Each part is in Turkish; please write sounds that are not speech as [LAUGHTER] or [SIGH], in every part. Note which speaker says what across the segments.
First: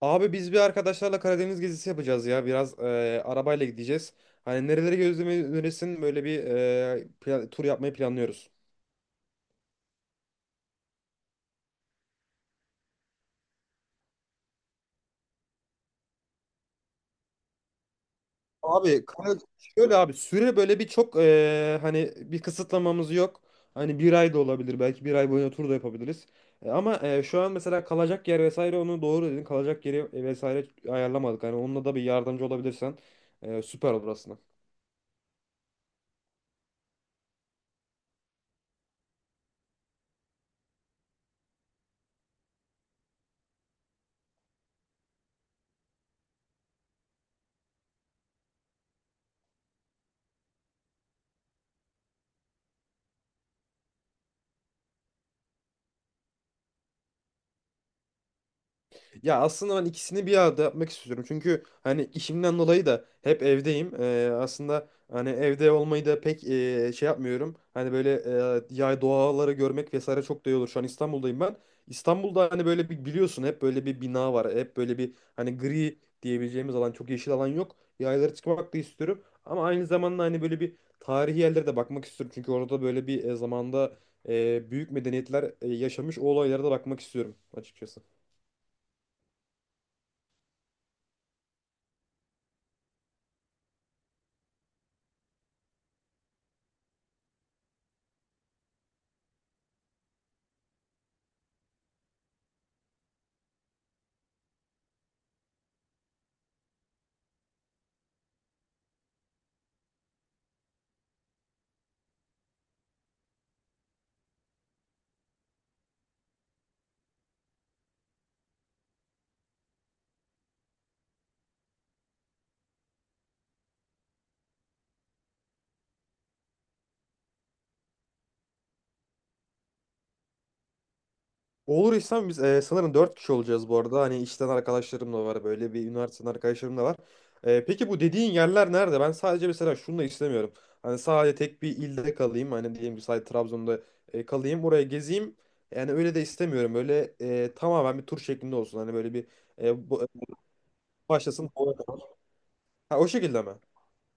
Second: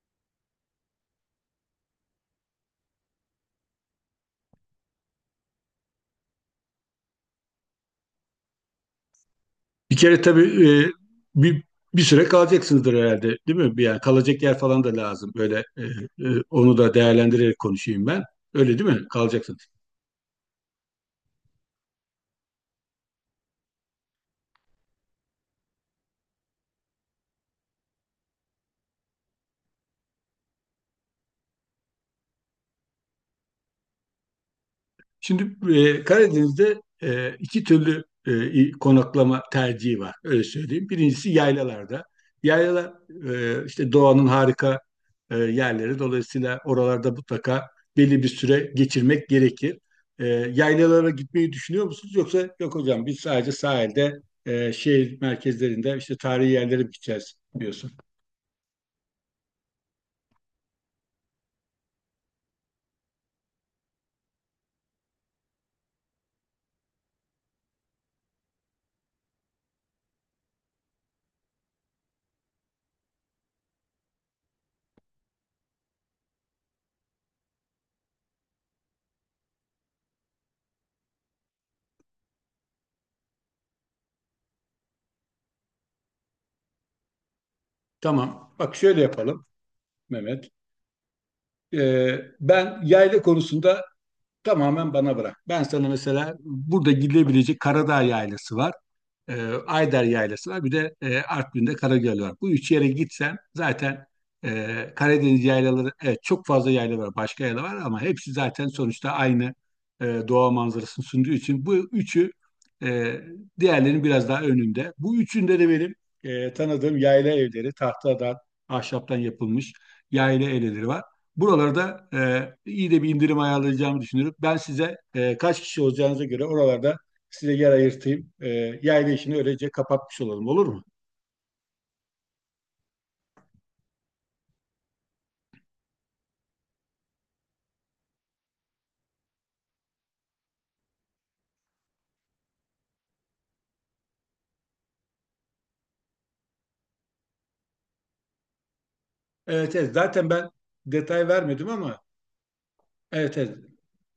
Speaker 1: Abi biz bir arkadaşlarla Karadeniz gezisi yapacağız ya. Biraz arabayla gideceğiz. Hani nereleri gözlemeyi önerirsin, böyle bir tur yapmayı planlıyoruz.
Speaker 2: Bir kere tabii bir, bir süre kalacaksınızdır herhalde, değil mi? Yani kalacak yer falan da lazım. Böyle onu da değerlendirerek konuşayım ben. Öyle değil
Speaker 1: Abi
Speaker 2: mi?
Speaker 1: Kara-
Speaker 2: Kalacaksın.
Speaker 1: Şöyle abi, süre böyle bir çok hani bir kısıtlamamız yok. Hani bir ay da olabilir, belki bir ay boyunca tur da yapabiliriz. Ama şu an mesela kalacak yer vesaire, onu doğru dedin. Kalacak yeri vesaire ayarlamadık. Hani onunla da bir yardımcı olabilirsen süper olur aslında.
Speaker 2: Şimdi Karadeniz'de iki türlü konaklama tercihi var. Öyle söyleyeyim. Birincisi yaylalarda. Yaylalar işte doğanın harika yerleri. Dolayısıyla oralarda mutlaka belli bir süre geçirmek gerekir. E, Yaylalara gitmeyi düşünüyor musunuz? Yoksa yok hocam biz sadece sahilde şehir merkezlerinde işte tarihi yerlere gideceğiz diyorsun.
Speaker 1: Ya aslında ben ikisini bir arada yapmak istiyorum. Çünkü hani işimden dolayı da hep evdeyim. Aslında hani evde olmayı da pek şey yapmıyorum. Hani böyle yay doğaları görmek vesaire çok da iyi olur. Şu an İstanbul'dayım ben. İstanbul'da hani böyle bir biliyorsun, hep böyle bir bina var. Hep böyle bir hani gri diyebileceğimiz alan, çok yeşil alan yok. Yaylara çıkmak da istiyorum. Ama aynı zamanda hani böyle bir tarihi yerlere de bakmak istiyorum. Çünkü orada böyle bir zamanda büyük medeniyetler yaşamış, o olaylara da bakmak istiyorum açıkçası.
Speaker 2: Tamam. Bak şöyle yapalım Mehmet. E, Ben yayla konusunda tamamen bana bırak. Ben sana mesela burada gidebilecek Karadağ Yaylası var. e, Ayder Yaylası var. Bir de Artvin'de Karagöl var. Bu üç yere gitsen zaten Karadeniz yaylaları, evet, çok fazla yayla var. Başka yayla var ama hepsi zaten sonuçta aynı doğa manzarasını sunduğu için bu üçü e, diğerlerinin biraz daha önünde. Bu üçünde de benim tanıdığım yayla evleri, tahtadan, ahşaptan yapılmış yayla evleri var. Buralarda iyi de bir indirim ayarlayacağımı düşünüyorum. Ben size kaç kişi olacağınıza göre oralarda size yer ayırtayım. Yayla işini öylece kapatmış olalım, olur mu?
Speaker 1: Olur İslam, biz sanırım 4 kişi olacağız bu arada. Hani işten arkadaşlarım da var, böyle bir üniversiteden arkadaşlarım da var. Peki bu dediğin yerler nerede? Ben sadece mesela şunu da istemiyorum. Hani sadece tek bir ilde kalayım. Hani diyelim ki sadece Trabzon'da kalayım. Oraya gezeyim. Yani öyle de istemiyorum. Böyle tamamen bir tur şeklinde olsun. Hani böyle bir
Speaker 2: Evet,
Speaker 1: e,
Speaker 2: evet,
Speaker 1: bu-
Speaker 2: zaten ben detay
Speaker 1: başlasın.
Speaker 2: vermedim ama
Speaker 1: Ha, o
Speaker 2: evet,
Speaker 1: şekilde mi?
Speaker 2: evet.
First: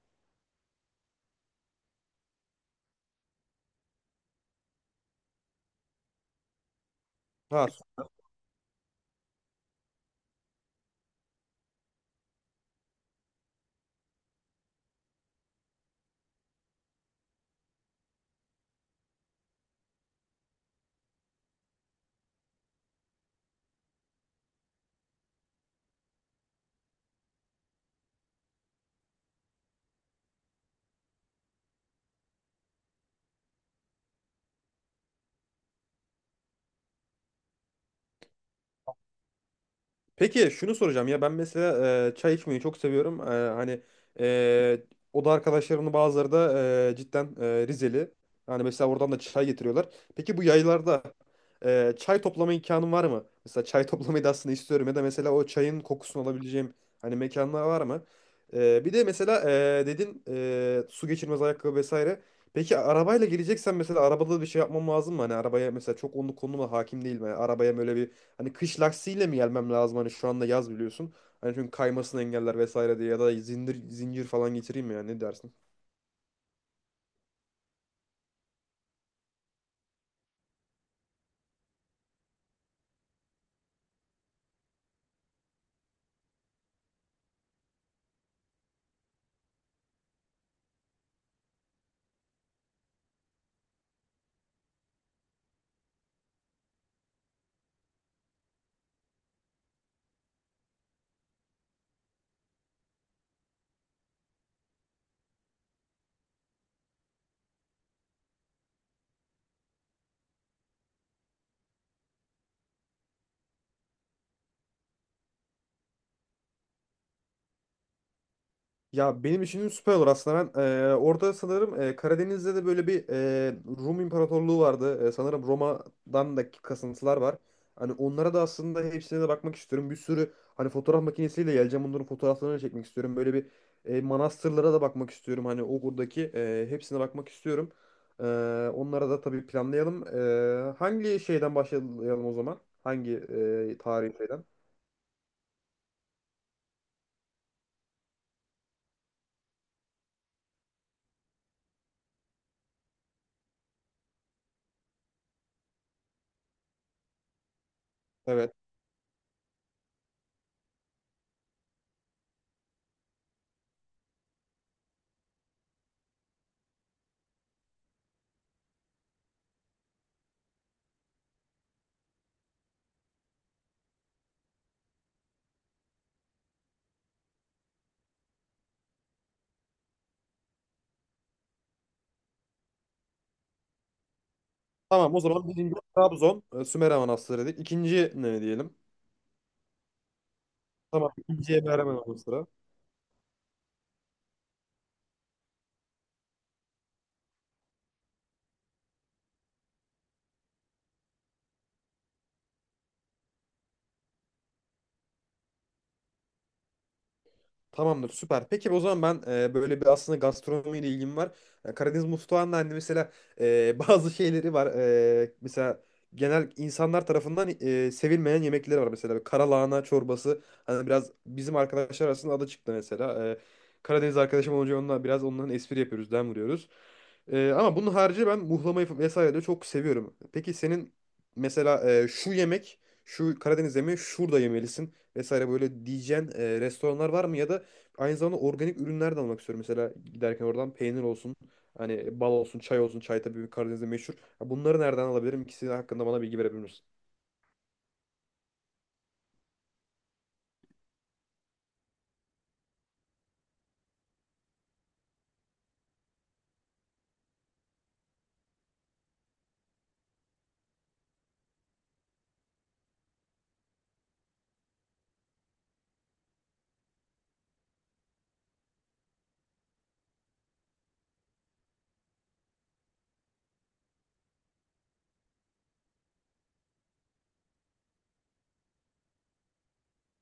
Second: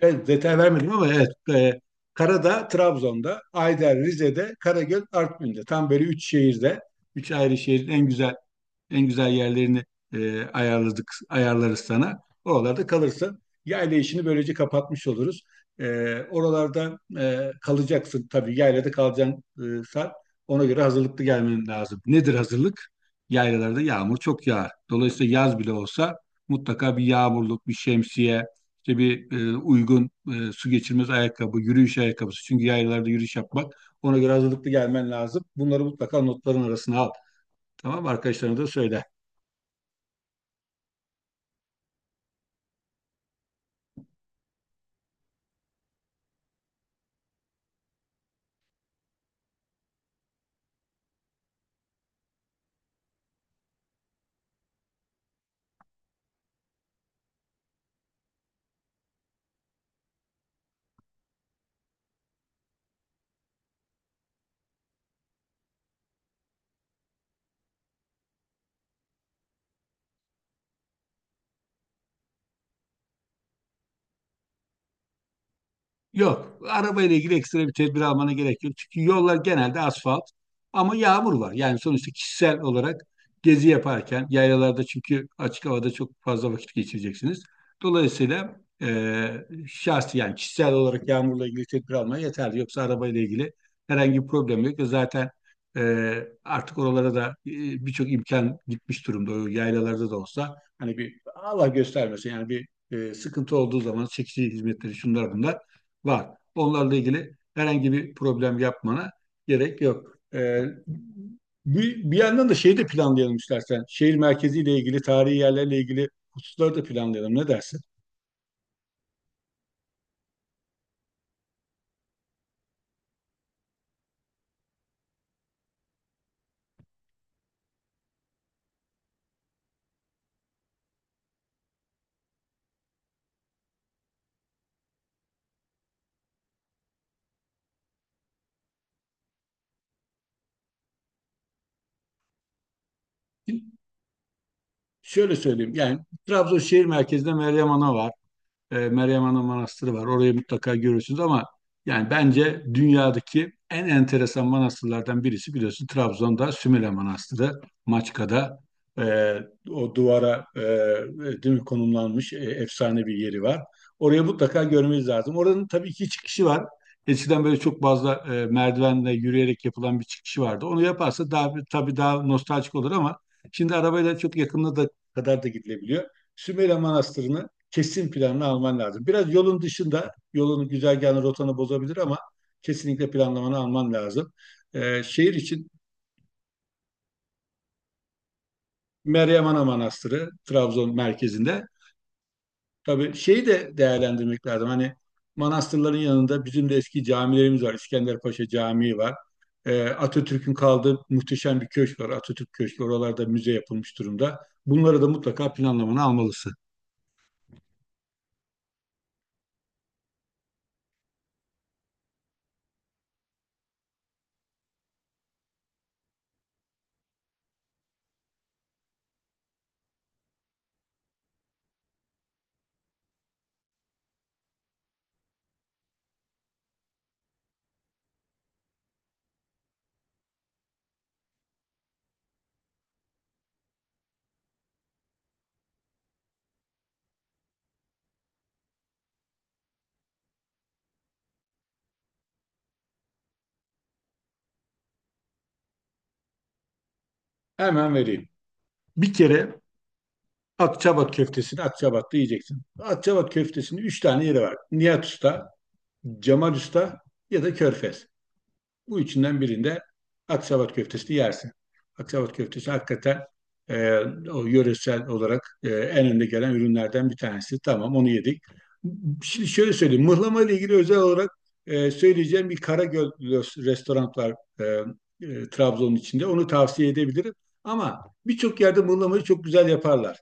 Speaker 2: Evet, detay vermedim ama evet. e, Karada, Trabzon'da, Ayder, Rize'de, Karagöl, Artvin'de. Tam böyle üç şehirde, üç ayrı
Speaker 1: Ha.
Speaker 2: şehrin en güzel, yerlerini ayarladık, ayarlarız sana. Oralarda kalırsın. Yayla işini böylece kapatmış oluruz. Oralarda kalacaksın tabii. Yaylada kalacaksın saat. Ona göre hazırlıklı gelmen lazım. Nedir hazırlık? Yaylalarda yağmur çok yağar. Dolayısıyla yaz bile olsa mutlaka bir yağmurluk, bir şemsiye, işte bir uygun su geçirmez ayakkabı, yürüyüş ayakkabısı. Çünkü yaylalarda yürüyüş yapmak, ona göre hazırlıklı gelmen lazım. Bunları mutlaka notların arasına al. Tamam, arkadaşlarına da söyle.
Speaker 1: Peki şunu soracağım ya, ben mesela çay içmeyi çok seviyorum. Hani e, oda arkadaşlarımın bazıları da cidden Rizeli. Yani mesela oradan da çay getiriyorlar. Peki bu yaylarda çay toplama imkanım var mı? Mesela çay [LAUGHS] toplamayı da aslında istiyorum, ya da mesela o çayın kokusunu alabileceğim hani mekanlar var mı? Bir de mesela dedin su geçirmez ayakkabı vesaire. Peki arabayla geleceksen mesela arabada da bir şey yapmam lazım mı? Hani arabaya mesela, çok onun konuma hakim değilim. Yani arabaya böyle bir hani kış lastiğiyle mi gelmem lazım? Hani şu anda yaz, biliyorsun. Hani çünkü kaymasını engeller vesaire diye, ya da zincir zincir falan getireyim mi ya, ne dersin?
Speaker 2: Yok, arabayla ilgili ekstra bir tedbir almana gerek yok. Çünkü yollar genelde asfalt ama yağmur var. Yani sonuçta kişisel olarak gezi yaparken yayalarda, çünkü açık havada çok fazla vakit geçireceksiniz. Dolayısıyla şahsi, yani kişisel olarak yağmurla ilgili tedbir almaya yeterli. Yoksa arabayla ilgili herhangi bir problem yok. Zaten artık oralara da birçok imkan gitmiş durumda. O yaylalarda da olsa, hani bir Allah göstermesin, yani bir sıkıntı olduğu zaman çekici hizmetleri, şunlar bunlar var. Onlarla ilgili herhangi bir problem yapmana gerek yok. Bir yandan da şeyi de planlayalım istersen. Şehir merkeziyle ilgili, tarihi yerlerle ilgili hususları da planlayalım. Ne dersin?
Speaker 1: Ya benim için süper olur aslında. Ben orada sanırım Karadeniz'de de böyle bir Rum İmparatorluğu vardı. Sanırım Roma'dan da kasıntılar var. Hani onlara da aslında hepsine de bakmak istiyorum. Bir sürü hani fotoğraf makinesiyle geleceğim. Bunların fotoğraflarını çekmek istiyorum. Böyle bir manastırlara da bakmak istiyorum. Hani o buradaki hepsine bakmak istiyorum. E, Onlara da tabii planlayalım. Hangi şeyden başlayalım o zaman? Hangi tarihi şeyden?
Speaker 2: Şöyle söyleyeyim. Yani Trabzon şehir merkezinde Meryem Ana var. Meryem Ana Manastırı var. Orayı mutlaka görürsünüz ama yani bence dünyadaki en enteresan manastırlardan birisi, biliyorsun, Trabzon'da Sümele Manastırı, Maçka'da e, o duvara, değil mi, konumlanmış efsane bir yeri var. Oraya mutlaka görmeniz lazım. Oranın tabii ki çıkışı var. Eskiden böyle çok fazla merdivenle yürüyerek yapılan bir çıkışı vardı. Onu yaparsa daha tabii daha nostaljik olur ama şimdi arabayla çok yakınına da kadar da gidilebiliyor. Sümele Manastırı'nı kesin planını alman lazım. Biraz yolun dışında, yolunu, güzergahını, rotanı bozabilir ama kesinlikle planlamanı alman lazım.
Speaker 1: Tamam, o
Speaker 2: Şehir
Speaker 1: zaman
Speaker 2: için
Speaker 1: birinci Trabzon, Sümer Amanastırı dedik. İkinci ne diyelim?
Speaker 2: Meryem Ana Manastırı Trabzon
Speaker 1: Tamam, ikinciye
Speaker 2: merkezinde.
Speaker 1: Meryem Manastırı.
Speaker 2: Tabii şeyi de değerlendirmek lazım. Hani manastırların yanında bizim de eski camilerimiz var. İskenderpaşa Camii var. Atatürk'ün kaldığı muhteşem bir köşk var, Atatürk Köşkü. Oralarda müze yapılmış durumda. Bunları da mutlaka planlamanı almalısın.
Speaker 1: Tamamdır, süper. Peki o zaman ben böyle bir aslında gastronomiyle ilgim var. Karadeniz mutfağında hani mesela [LAUGHS] bazı şeyleri var. Mesela genel insanlar tarafından sevilmeyen yemekleri var. Mesela karalahana çorbası. Hani biraz bizim arkadaşlar arasında adı çıktı mesela. Karadeniz arkadaşım olunca onunla biraz onların espri yapıyoruz, dem vuruyoruz. Ama bunun harici ben muhlamayı vesaire de çok seviyorum. Peki senin mesela şu yemek, şu Karadeniz yemeği şurada yemelisin vesaire böyle diyeceğin restoranlar var mı, ya da aynı zamanda organik ürünler de almak istiyorum. Mesela giderken oradan peynir olsun, hani bal olsun, çay olsun. Çay tabii Karadeniz'de meşhur. Ya bunları nereden alabilirim? İkisi hakkında bana bilgi verebilir misin?
Speaker 2: Hemen vereyim. Bir kere Akçabat köftesini Akçabat'ta yiyeceksin. Akçabat köftesinin üç tane yeri var: Nihat Usta, Cemal Usta ya da Körfez. Bu üçünden birinde Aksavat köftesini yersin. Aksavat köftesi hakikaten e, o yöresel olarak en önde gelen ürünlerden bir tanesi. Tamam, onu yedik. Şimdi şöyle söyleyeyim. Mıhlama ile ilgili özel olarak söyleyeceğim bir Karagöl restoran var, e, Trabzon'un içinde. Onu tavsiye edebilirim. Ama birçok yerde mıhlamayı çok güzel yaparlar.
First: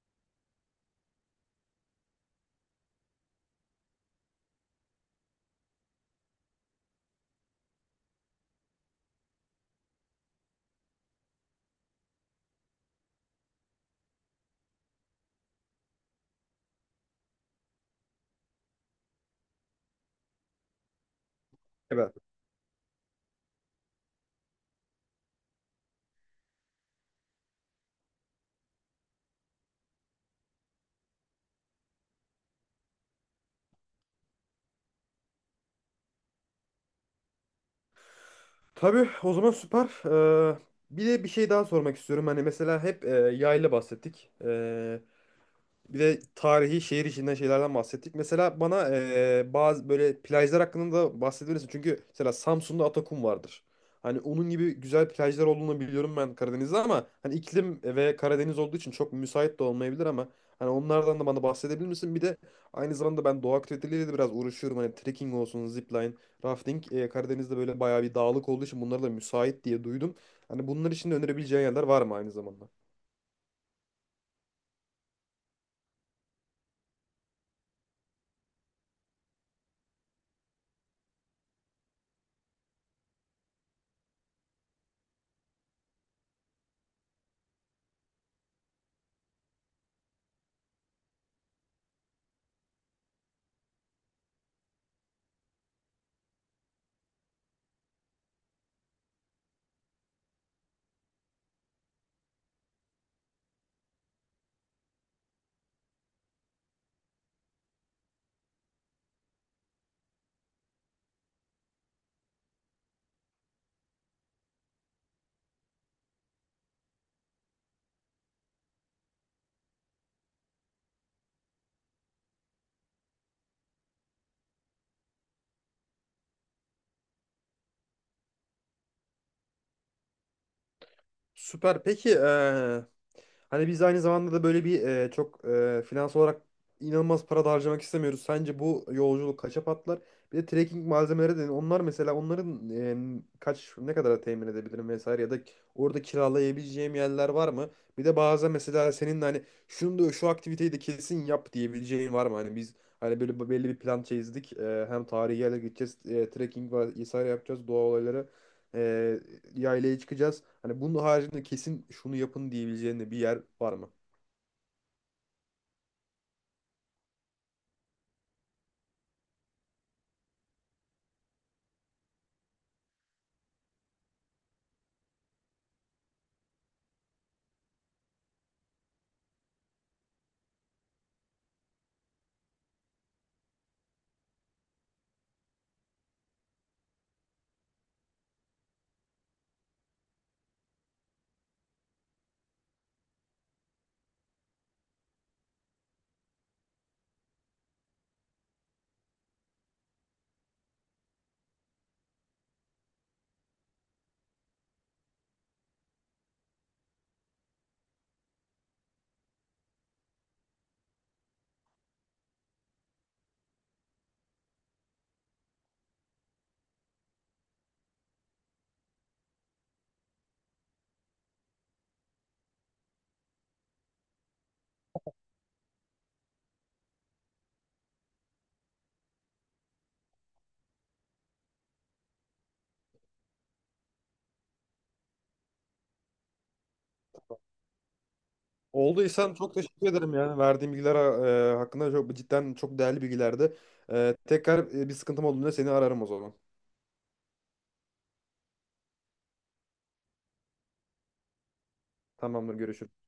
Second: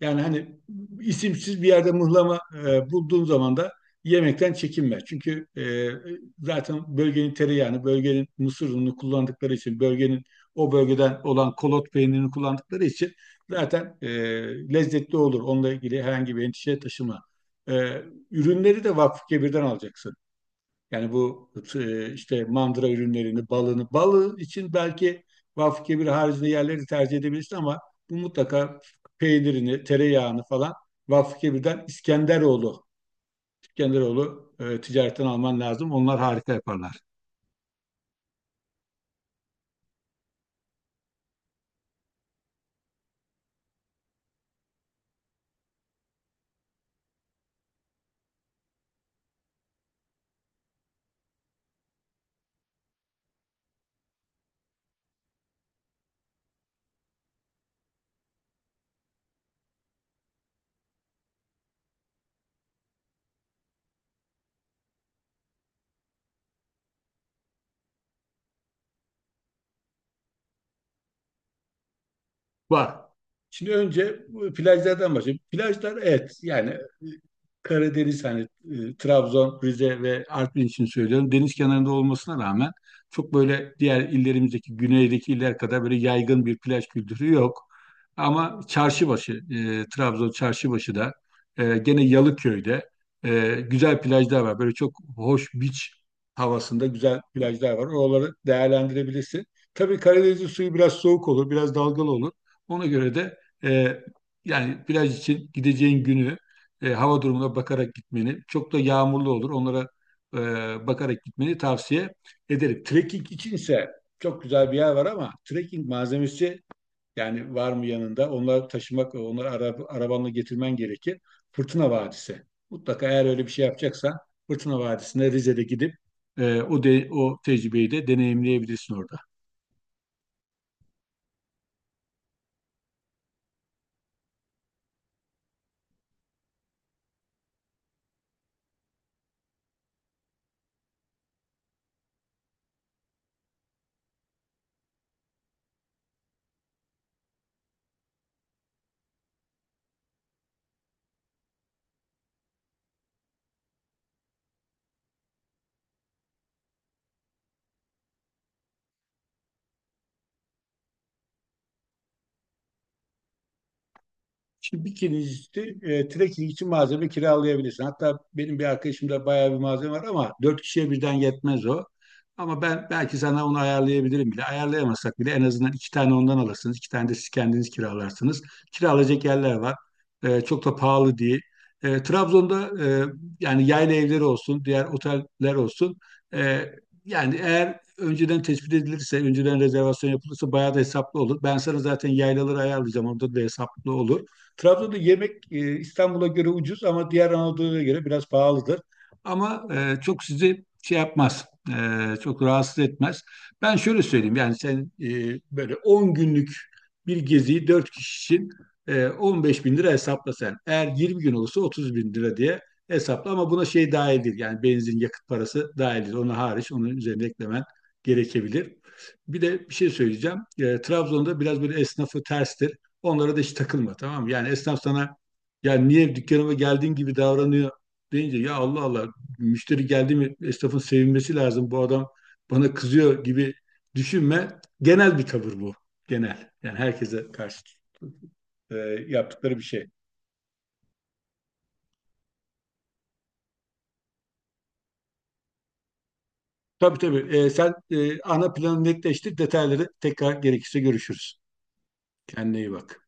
Speaker 2: Yani hani isimsiz bir yerde mıhlama bulduğum zaman da yemekten çekinme. Çünkü zaten bölgenin tereyağını, bölgenin mısır ununu kullandıkları için, bölgenin o bölgeden olan kolot peynirini kullandıkları için zaten lezzetli olur. Onunla ilgili herhangi bir endişe taşıma. E, Ürünleri de Vakfı alacaksın. Yani bu,
Speaker 1: Evet.
Speaker 2: işte mandıra ürünlerini, balını, balı için belki Vakfı haricinde yerleri tercih edebilirsin ama bu mutlaka peynirini, tereyağını falan Vakfı İskenderoğlu, Genderoğlu ticaretten alman lazım. Onlar harika yaparlar.
Speaker 1: Tabii o zaman süper. Ee, bir de bir şey daha sormak istiyorum. Hani mesela hep yayla bahsettik. Bir de tarihi şehir içinden şeylerden bahsettik. Mesela bana bazı böyle plajlar hakkında da bahsedebilirsin. Çünkü mesela Samsun'da Atakum vardır. Hani onun gibi güzel plajlar olduğunu biliyorum ben Karadeniz'de, ama hani iklim ve Karadeniz olduğu için çok müsait de olmayabilir, ama hani onlardan da bana bahsedebilir misin? Bir de aynı zamanda ben doğa aktiviteleriyle de biraz uğraşıyorum. Hani trekking olsun, zipline, rafting. Karadeniz'de böyle bayağı bir dağlık olduğu için bunlara da müsait diye duydum. Hani bunlar için de önerebileceğin yerler var mı aynı zamanda?
Speaker 2: Var. Şimdi önce bu plajlardan başlayayım. Plajlar, evet, yani Karadeniz, hani Trabzon, Rize ve Artvin için söylüyorum. Deniz kenarında olmasına rağmen çok böyle diğer illerimizdeki, güneydeki iller kadar böyle yaygın bir plaj kültürü yok. Ama Çarşıbaşı, Trabzon Çarşıbaşı'da, gene Yalıköy'de güzel plajlar var. Böyle çok hoş, beach havasında güzel plajlar var. Oraları değerlendirebilirsin. Tabii Karadeniz'in suyu biraz soğuk olur, biraz dalgalı olur. Ona göre de e, yani plaj için gideceğin günü hava durumuna bakarak gitmeni, çok da yağmurlu olur, onlara bakarak gitmeni tavsiye ederim. Trekking içinse çok güzel bir yer var ama trekking malzemesi, yani var mı yanında? Onları taşımak, onları arabanla getirmen gerekir. Fırtına Vadisi. Mutlaka eğer öyle bir şey yapacaksan, Fırtına Vadisi'ne Rize'de gidip o tecrübeyi de deneyimleyebilirsin orada.
Speaker 1: Süper. Peki hani biz aynı zamanda da böyle bir çok finans olarak inanılmaz para da harcamak istemiyoruz. Sence bu yolculuk kaça patlar? Bir de trekking malzemeleri de, onlar mesela onların kaç, ne kadar temin edebilirim vesaire, ya da orada kiralayabileceğim yerler var mı? Bir de bazen mesela senin de hani şunu da, şu aktiviteyi de kesin yap diyebileceğin var mı? Hani biz hani böyle belli bir plan çizdik. Hem tarihi yerlere gideceğiz, trekking vesaire yapacağız, doğa olayları. Ee, Yaylaya çıkacağız. Hani bunun haricinde kesin şunu yapın diyebileceğin de bir yer var mı?
Speaker 2: Şimdi kirincisi, trekking için malzeme kiralayabilirsin. Hatta benim bir arkadaşımda bayağı bir malzeme var ama dört kişiye birden yetmez o. Ama ben belki sana onu ayarlayabilirim bile. Ayarlayamazsak bile en azından iki tane ondan alırsınız. İki tane de siz kendiniz kiralarsınız. Kiralayacak yerler var. Çok da pahalı değil. Trabzon'da, yani yayla evleri olsun, diğer oteller olsun. E, Yani eğer önceden tespit edilirse, önceden rezervasyon yapılırsa bayağı da hesaplı olur. Ben sana zaten yaylaları ayarlayacağım. Orada da hesaplı olur. Trabzon'da yemek İstanbul'a göre ucuz ama diğer Anadolu'ya göre biraz pahalıdır. Ama çok sizi şey yapmaz, çok rahatsız etmez. Ben şöyle söyleyeyim, yani sen böyle 10 günlük bir geziyi 4 kişi için 15 bin lira hesapla sen. Eğer 20 gün olursa 30 bin lira diye hesapla ama buna şey dahil değil. Yani benzin, yakıt parası dahil değil. Ona hariç, onun üzerine eklemen gerekebilir. Bir de bir şey söyleyeceğim. Trabzon'da biraz böyle esnafı terstir. Onlara da hiç takılma, tamam mı? Yani esnaf sana, ya niye dükkanıma geldiğin gibi davranıyor deyince, ya Allah Allah, müşteri geldi mi esnafın sevinmesi lazım. Bu adam bana kızıyor gibi düşünme. Genel bir tavır bu. Genel. Yani herkese karşı e,
Speaker 1: Olduysan çok
Speaker 2: yaptıkları bir şey.
Speaker 1: teşekkür ederim yani. Verdiğim bilgiler hakkında çok cidden çok değerli bilgilerdi. Tekrar bir sıkıntım olduğunda seni ararım o zaman.
Speaker 2: Tabii, tabii. Sen ana planı netleştir. Detayları, tekrar gerekirse, görüşürüz.
Speaker 1: Tamamdır,
Speaker 2: Kendine iyi
Speaker 1: görüşürüz.
Speaker 2: bak.